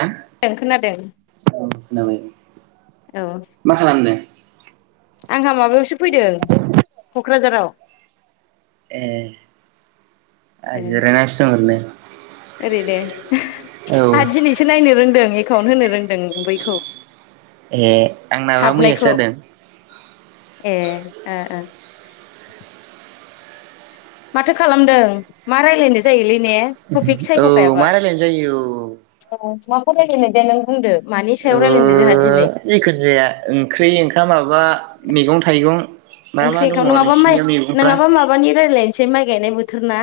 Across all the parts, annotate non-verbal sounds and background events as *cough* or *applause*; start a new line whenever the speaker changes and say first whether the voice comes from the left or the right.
right: औ
left: ओं खोनादों
right: खोनाबाय
left: औ
right: मा खालामदों?
left: आंहा माबायावसो फैदों क'क्राझाराव
right: ए। आं
left: ए
right: जिरायनासो दं ओरैनो
left: ओरैनो *unintelligible* आंहा
right: औ
left: दिनैसो नायनो रोंदों एकाउन्ट होनो रोंदों बैखौ
right: ए आंनाबा
left: हाबनायखौ
right: मैयासो जादों।
left: ए ओ ओ। माथो खालामदों? मा रायलायनाय जायोलै ने टपिक
right: औ
left: सायख'खायाबा
right: मा रायलायनो जायो औ।
left: खौ रायलायनो दे नों बुंदो। मानि सायाव
right: ओ
left: रायलायनो जोंहा दिनै
right: जेखुनु जाया ओंख्रि ओंखाम माबा मैगं थाइगं मा मा
left: ओंख्रि
right: दङ
left: ओंखाम नङाबा माइ
right: नोंसिनिया मैगंफ्रा
left: नङाबा माबानि रायज्लायनोसै माइ गायनाय बो बोथोरना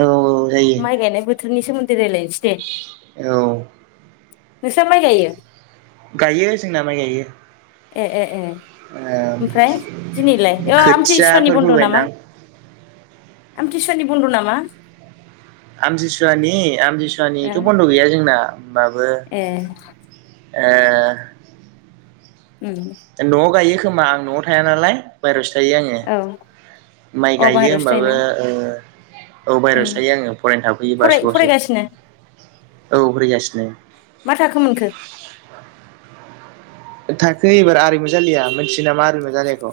right: औ औ जायो।
left: थोरनि सोमोन्दै रायलाय
right: औ
left: नोंसा माइ गायो?
right: गायो जोंना माइ गायो।
left: ए ए ए
right: ओम
left: ओमफ्राय दिनैलाय आमथि सुवानि बन्द' नामा? आमथि सुवानि बन्द' नामा?
right: आमथि सुवानिथ' आमथि
left: ओ
right: सुवानिथ'' बन्द' गैया जोंना।
left: ए
right: ए
left: उम
right: न'आव गायो। खोमा आं न'आव थाया नालाय बाहेरावसो थायो आङो
left: औ
right: माइ
left: अ
right: गायो
left: बाहेरायावसो
right: होमबाबो।
left: थायोना
right: ओ औ
left: उम
right: बाहेरावसो थायो आङो फरायनो थाफैयो
left: फराय
right: बासुगावसो।
left: फरायगासिनो
right: औ फोरैगासिनो
left: मा
right: ।
left: थाखो मोनखो
right: थाखो एबार आरिमु जालिया मिथियो नामा आरिमु जालियाखौ?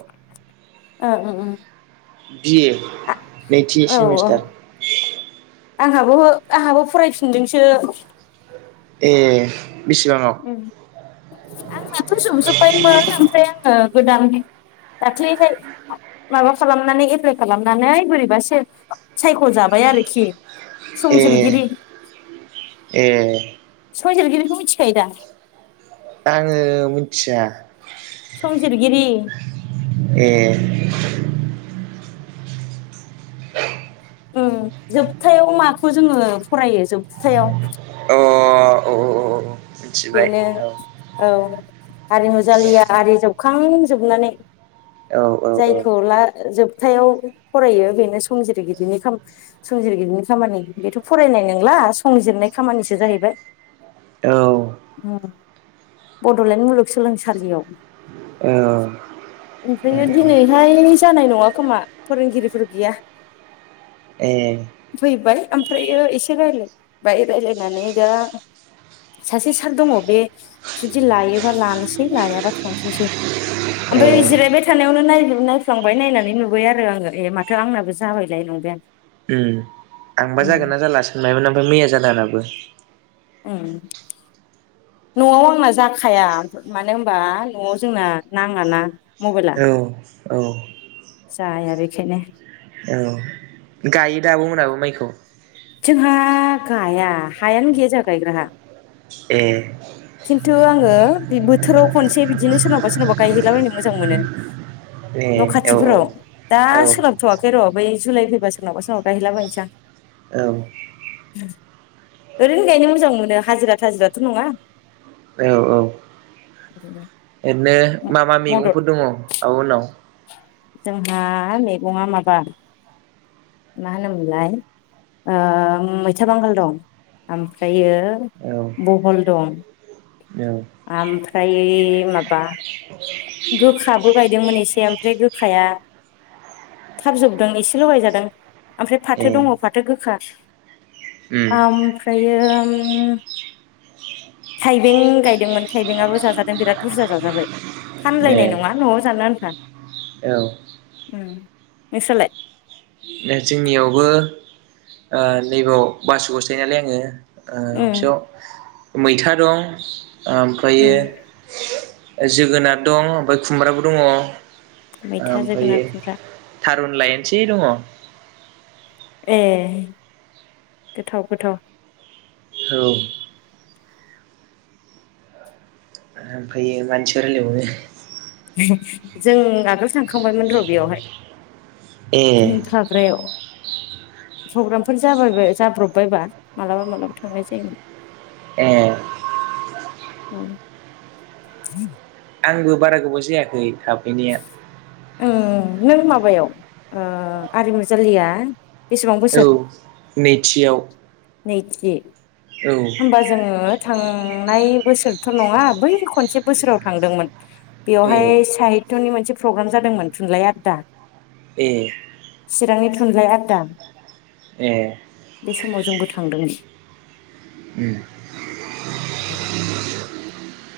left: औ उ उम
right: बिए
left: आ
right: नैथि
left: औ औ
right: सेमिस्टार।
left: आंहाबो आंहाबो फरायफिनदोंसो।
right: ए बेसेबाङाव
left: उम आंनाथ' जोबजोबायमोन ओमफ्राय आङो गोदान दाख्लैहाय माबा खालामनानै एप्लाय खालामनानै बोरैबा सायख'जाबाय आरोखि।
right: ए
left: संजिरगिरि
right: ए
left: संजिरगिरिखौ मिथि खायोदा?
right: आङो मिथिया।
left: संजिरगिरि
right: ए औ
left: उम जोबथायाव माखौ जोङो फरायो जोबथायाव?
right: अ अ औ औ मिथिबाय
left: बेनो
right: औ
left: औ आरिमु जाालिया आरि जोब खांजोबनानै
right: औ औ औ
left: जायखौ ला जोब थायाव फरायो बेनो संजिरगिरिनि खामानि संजिरगिरिनि खामानि बेथ' फरायनाय नंला संजिरनाय खामानिसो जाहैबाय।
right: औ
left: उम बड'लेण्ड मुलुगसोलोंसालियाव।
right: औ
left: ओमफ्राय दिनैहाय जानाय नङा खोमा फोरोंगिरिफोर गैया।
right: ए
left: फैबाय ओमफ्रायो एसे रायलायबाय रायलायनानै दा सासे सार दङ बे जुदि लायोबा लानोसै लायाबा थांफिनसै ओमफ्राय
right: ए
left: जिरायबाय थानायावनो नाय नायफ्लांबाय नायनानै नुबाय आरो आङो ए माथो आंनाबो जाबायलाय नंबाय आं।
right: उम आंबा जागोन
left: उम
right: ना जाला सानबायमोन ओमफ्राय मैया जादों आंनाबो।
left: उम न'आव आंना जाखाया मानो होनबा न'आव जोंना नाङाना मबाइला
right: औ औ
left: जाया बेखायनो
right: औ गायोदा आब'मोनाबो माइखौ‌?
left: जोंहा गाया हायानो गैया जोंहा गायग्रा हा।
right: ए
left: खिन्थु आङो बे बोथोराव खनसे बिदिनो सोरनावबा सोरनावबा गायहैलाबायनो मोजां मोनो। न'
right: ए औ
left: खाथिफोराव दा
right: औ
left: सोलाबथ'वाखै र' बै जुलाइ फैबा सोरनावा सोरनाव गायहैलाबायनोसां।
right: औ
left: ओरैनो गायनो मोजां मोनो हाजिरा थाजिराथ' नङा।
right: औ औ
left: ज *inaudible*
right: ओरैनो मा मा मैगंफोर दङ? आब'मोननाव?
left: जोंहा मैगं माबा मा होनोमोनलाय ओ मैथा बांगाल दं ओमफ्रायो
right: औ
left: बहल दं
right: औ
left: आमफ्रा दायो माबा गोखाबो गायदोंमोन एसे ओमफ्राय गोखाया थाब जोबदों एसेल' गायजादों ओमफ्राय
right: ए
left: फाथो दङ फाथो गोखा
right: उम
left: ओमफ्रायो थाइबें गायदोंमोन थाइबेंआबो जाजादों बिराद बुरजा जाजाबाय
right: ए
left: फानलायनाय नङा नआव जानो आन्था।
right: औ
left: नोंस्रालाय?
right: जोंनियावबो ओ नैबाव बासुगाववासो थायो नालाय आङो
left: उम
right: ओ *unintelligible* मैथा दं,
left: उम
right: ओमफ्रायो जोगोनार दं ओमफ्राय खुमब्राबो दङ।
left: मैथा, जोगोनार,
right: ओमफ्रायो
left: खुमब्रा
right: थारुन लायेनसे दङ।
left: ए गोथाव गोथाव।
right: औ ओमफ्रायो मानसिफोर रायलायबावङो
left: जों आग थांखांबायमोन र बेयावहाय
right: ए
left: नों थाग्रायाव प्रग्रामफोर जाबाय बाय जाब्रबबायबा मालाबा मालाबा थांनाय जायोमोन।
right: एह।
left: औ *inaudible*
right: आंबो बारा गोबाव जायाखै थाफैनाया।
left: ओह नों माबायाव ओह आरिमु जाालिया।
right: औ नैथियाव।
left: नैथि।
right: औ
left: होमबा जोङो थांनाय। बोसोरथ' नङा बै खनसे बोसोराव थांदोंमोन।
right: ए
left: बेवहाय साहितनि मोनसे फ्रग्रान जादोंमोन थुनलाइ आददा।
right: एह।
left: चिरांनि थुनलाइ आददा।
right: ए
left: बे समाव जोंबो थांदों।
right: उम *inaudible*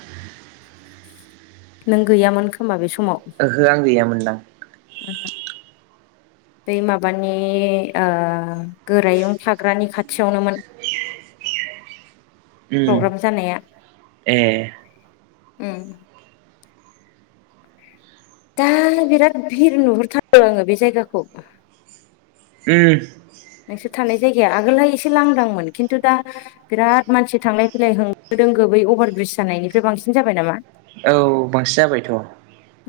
left: नों गैयामोन खोमा बे स
right: ओहो आं गैयामोनदां।
left: ओम ओम बै माबानि आह गोरायुं थाग्रानि खाथियावनोमोन।
right: उम
left: प्रग्राम जानाया
right: एह।
left: उम ओम। दा बिराद भिर नुहुरथारो आङो बे जायगाखौ।
right: ओम।
left: नोंसोर थानाय जायगाया आगोलहाय एसे लांदांमोन खिन्तु दा बिराद मानसि थांलाय फैलाय होंगो दोंगो बै अभार ब्रिज जानायनिफ्राय बांसिन जाबाय नामा?
right: औ बांसि जाबायथ'।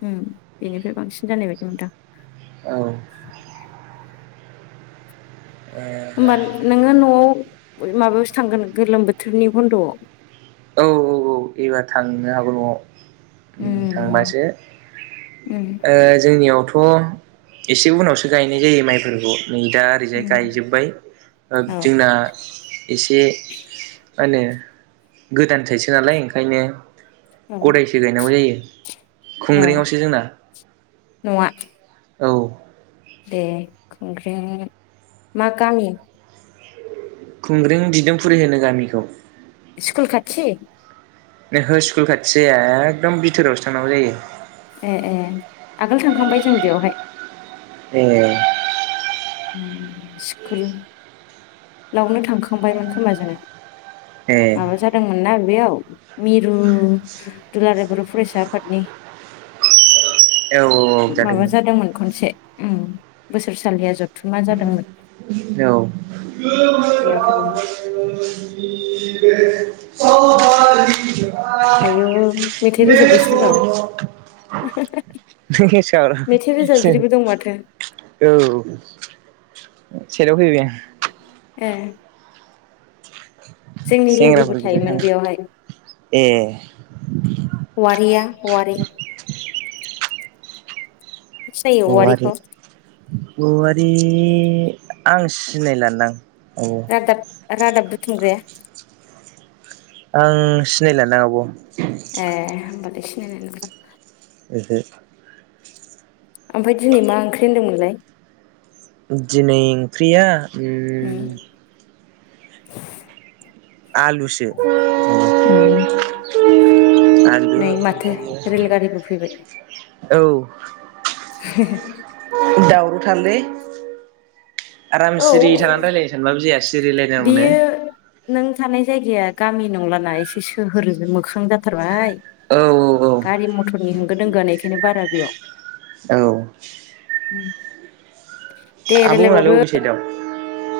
left: उम इनिफ्राय बांसिन जानाय बायदि मोनदां।
right: औ औ। ओ
left: होमबा
right: *inaudible*
left: नोङो न'आव ओरै माबायावसो थांगोन नों गोलोम बोथोरनि बन्द'आव।
right: औ औ औ एबार थांनो हागौ न'आव। *unintelligible*
left: उम
right: थांबासो
left: उम
right: ओह जोंनियावथ' थ' एसे उनावसो गायनाय जायो माइफोरखौ। नै दा ओरैजाय
left: उम
right: गायजोब्बाय ओ
left: औ
right: जोंना एसे मा ओनो। गोदान थाइसो आलाय ओंखायनो।
left: औ
right: गदायसो गायनांगौ जायो।
left: औ
right: खुंग्रियावसो जोंना।
left: नङा
right: औ।
left: दे खुंख्रिंनि मा गामि?
right: खुंग्रिं
left: स्कुल खाथि?
right: ओहो स्कुल खाथि जाया एकदम बिथोरावसो थांनांगौ जायो।
left: ए ए आगोल थांखांबाय जों बेयावहाय।
right: ए।
left: उम स्कुल लावनो थांखांबायमोन खोमा जोङो।
right: ए
left: माबा जादोंमोन ना? बेयाव मिरु दुलाराय बर' फरायसा आफादनि
right: औ
left: माबा जादोंमोन खनसे उम बोसोरसालिया जोब थुमा जादोंमोन। बेयाव थांदों
right: औ
left: आयौ
right: *inaudible*
left: मेथाइ रोजाबबाय सोरबा
right: *inaudible*
left: मेथाइ रोजाबगिरिबो दं माथो
right: *inaudible* सेराव फैबाय आ
left: ए। जोंनि लोगोबो
right: सेंग्राफोर बिदिनो
left: थायोमोन बेयावहाय
right: थानो ए
left: वारिया वारि। सिनायो
right: औवारि
left: वारिखौ
right: औवारि। आं सिनायलादां औ
left: रादाब रादाब थुमग्राया
right: आं सिनायला दां आब'।
left: सिन
right: जै
left: ओमफ्राय दिनै मा ओंख्रि होनदोंमोनलाय?
right: दिनै ओंख्रिया उम
left: *inaudible*
right: आलुसो
left: उम
right: *inaudible* आलु
left: नै माथो रेलगारिबो फैबाय
right: ओमफ्रायो औ।
left: *inaudible*
right: दावरावथार *inaudible* लै आराम सिरि थानानै रायलायनो सानबाबो जायासै।
left: बेयो नों थानाय जायगाया गामि नंलाना एसे सोहोरजों मोखां जाथारबाय।
right: औ औ औ।
left: गारि मथरनि होंगो दोंगोआ एखायनो बारा बेयाव
right: औ
left: उम।
right: आब'मोनालाय बबे साइददाव?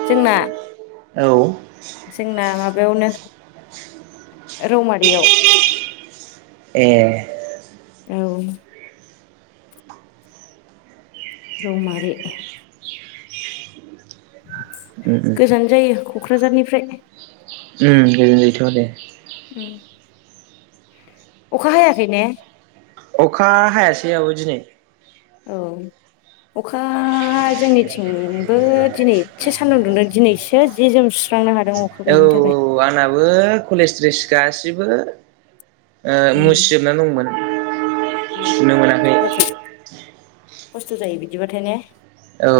left: जोंना जोंना
right: औ।
left: माबायावनो रौमारियाव।
right: ए।
left: औ। रौमारि।
right: उम उम
left: गोजान जायो क'क्राझारनिफ्राय।
right: उम गोजोन जायोथ' आरो।
left: अखा हायाखै ने?
right: अखा हायासै आब' दिनै।
left: औ अखा जोंनिथिंबो दिनै एसे सान्दुं दुंदों दिनैसो जि जोम सुस्रांनो हादों। अखा गैयैनि थाखाय।
right: बो कलेज द्रेस गासिबो ओ
left: उम
right: मुसिजोबना दंमोन
left: उम
right: सुनो मोनाखै।
left: खस्थ' जाथारो खस्थ' जायो बिदिबाथाय ने।
right: औ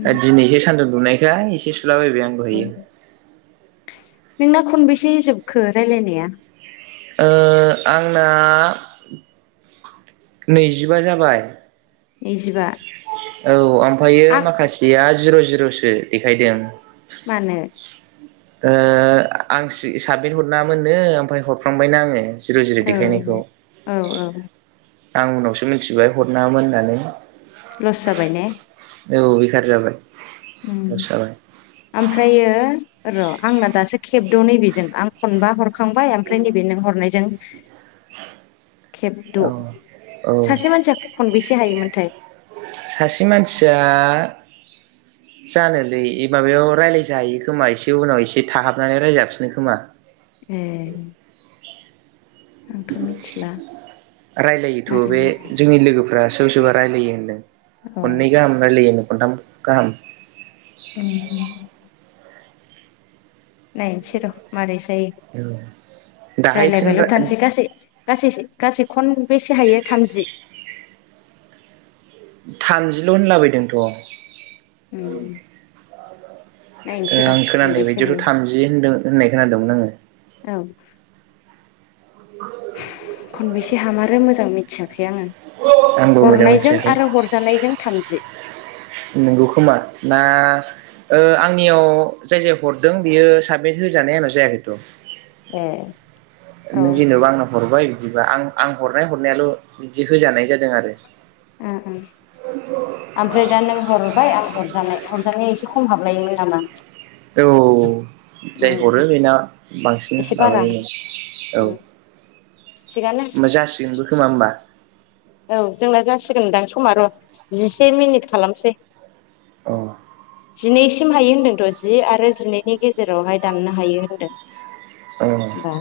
left: उम
right: दिनैसो सान्दुं दुंनाय *unintelligible* एसे सुलाबायबाय आं दहैयो।
left: नोंना खनबेसे जोबखो रायलायनाया?
right: ओ आंना नैजिबा जाबाय।
left: नैजिबा।
right: औ ओमफ्रायो
left: आं
right: माखासेया जिर' जिर'सो देखायदों।
left: मानो?
right: ओ आं साबमिट हरनाङामोननो ओमफ्राय हरफ्रांबायना आङो। जिर' जिर'
left: औ
right: देखायनायखौ।
left: औ औ
right: आं उनावसो मिथिबाय हरनाङामोन होननानै।
left: लस जाबाय ने?
right: औ बेखार जाबाय।
left: उम
right: लस जाबाय
left: ओमफ्रायो र' आंना दासो खेबद' नैबेजों आं खनबा हरखांबाय ओमफ्राय नैबे नों हरनायजों खेबद'
right: औ औ
left: सासे मानसिया खनबेसे हायोमोनथाय?
right: सासे मानसिया जानोलै माबायाव रायज्लाय जायो खोमा एसे उनाव एसे थाहाबनानै रायलाय जाफिनो खोमा।
left: ए आंथ' मिथिला
right: रायलायोथ'
left: मारै
right: बे
left: मारै
right: जोंनि लोगोफ्रा सोरबा सोरबा रायलायो होनदों
left: औ
right: खननै गाहाम रायलायोनो खन्थाम गाहाम
left: ओम ओम नायनोसै‌ र मारै स
right: दाहाय फिन
left: रायलायबायल' थानोसै गासै गासै गासै खनबेसे हायो थामजि
right: थामजिल' होनलाबायदोंथ'
left: ओम
right: ओ आं खोनानाय बायदियावथ' थामजि होनदों होननाय खोनादोंमोन आङो
left: औ खनबेसे हामारो मोजां मिथियाखै आङो
right: आंबो मोजां
left: हरनायजों आरो हरजानायजों थामजि
right: नोंगौ खोमा ना ओ आंनियाव जाय जाय हरदों बियो साबमिट होजानाय आंनाव जायाखैथ'
left: ए औ
right: नों जेनबा आंनो हरबाय बिदिबा आं आं हरनाय हरनायाल' बिदि होजानाय जादों आरो
left: ओम ओम आम फ्राय दा नों हरबाय आं हरजानाय हरजानाया एसे खम हाबलायोमोन नामा
right: औ जाय
left: उम
right: हरो बेना बांसिन
left: एसे बारा
right: माबायोनो औ
left: उम थिगानो
right: ओमबा जासिगोनबो खोमा होमबा
left: औ जोंना जासिगोनदां समा र जिसे मिनिट खालामसै
right: अ
left: जिनैसिम हायो होन्दोंथ' जि आरो जिनैनि गेजेरावहाय दाननो हायो होनदों
right: औ
left: दा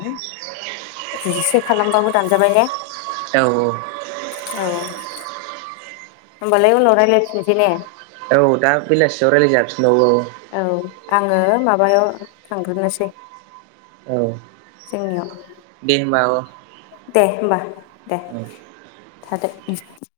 left: जिसे खालामबाबो दानजाबाय ने
right: औ औ
left: औ होमबालाय उनाव रायलफिननोसै ने
right: औ दा बेलासियाव रायज्लायजाबफिनबावो
left: औ आङो माबायाव थांग्रोनोसै
right: औ
left: जोंनियाव
right: दे होमबा औ
left: दे होमबा दे
right: औ।
left: थादो ओम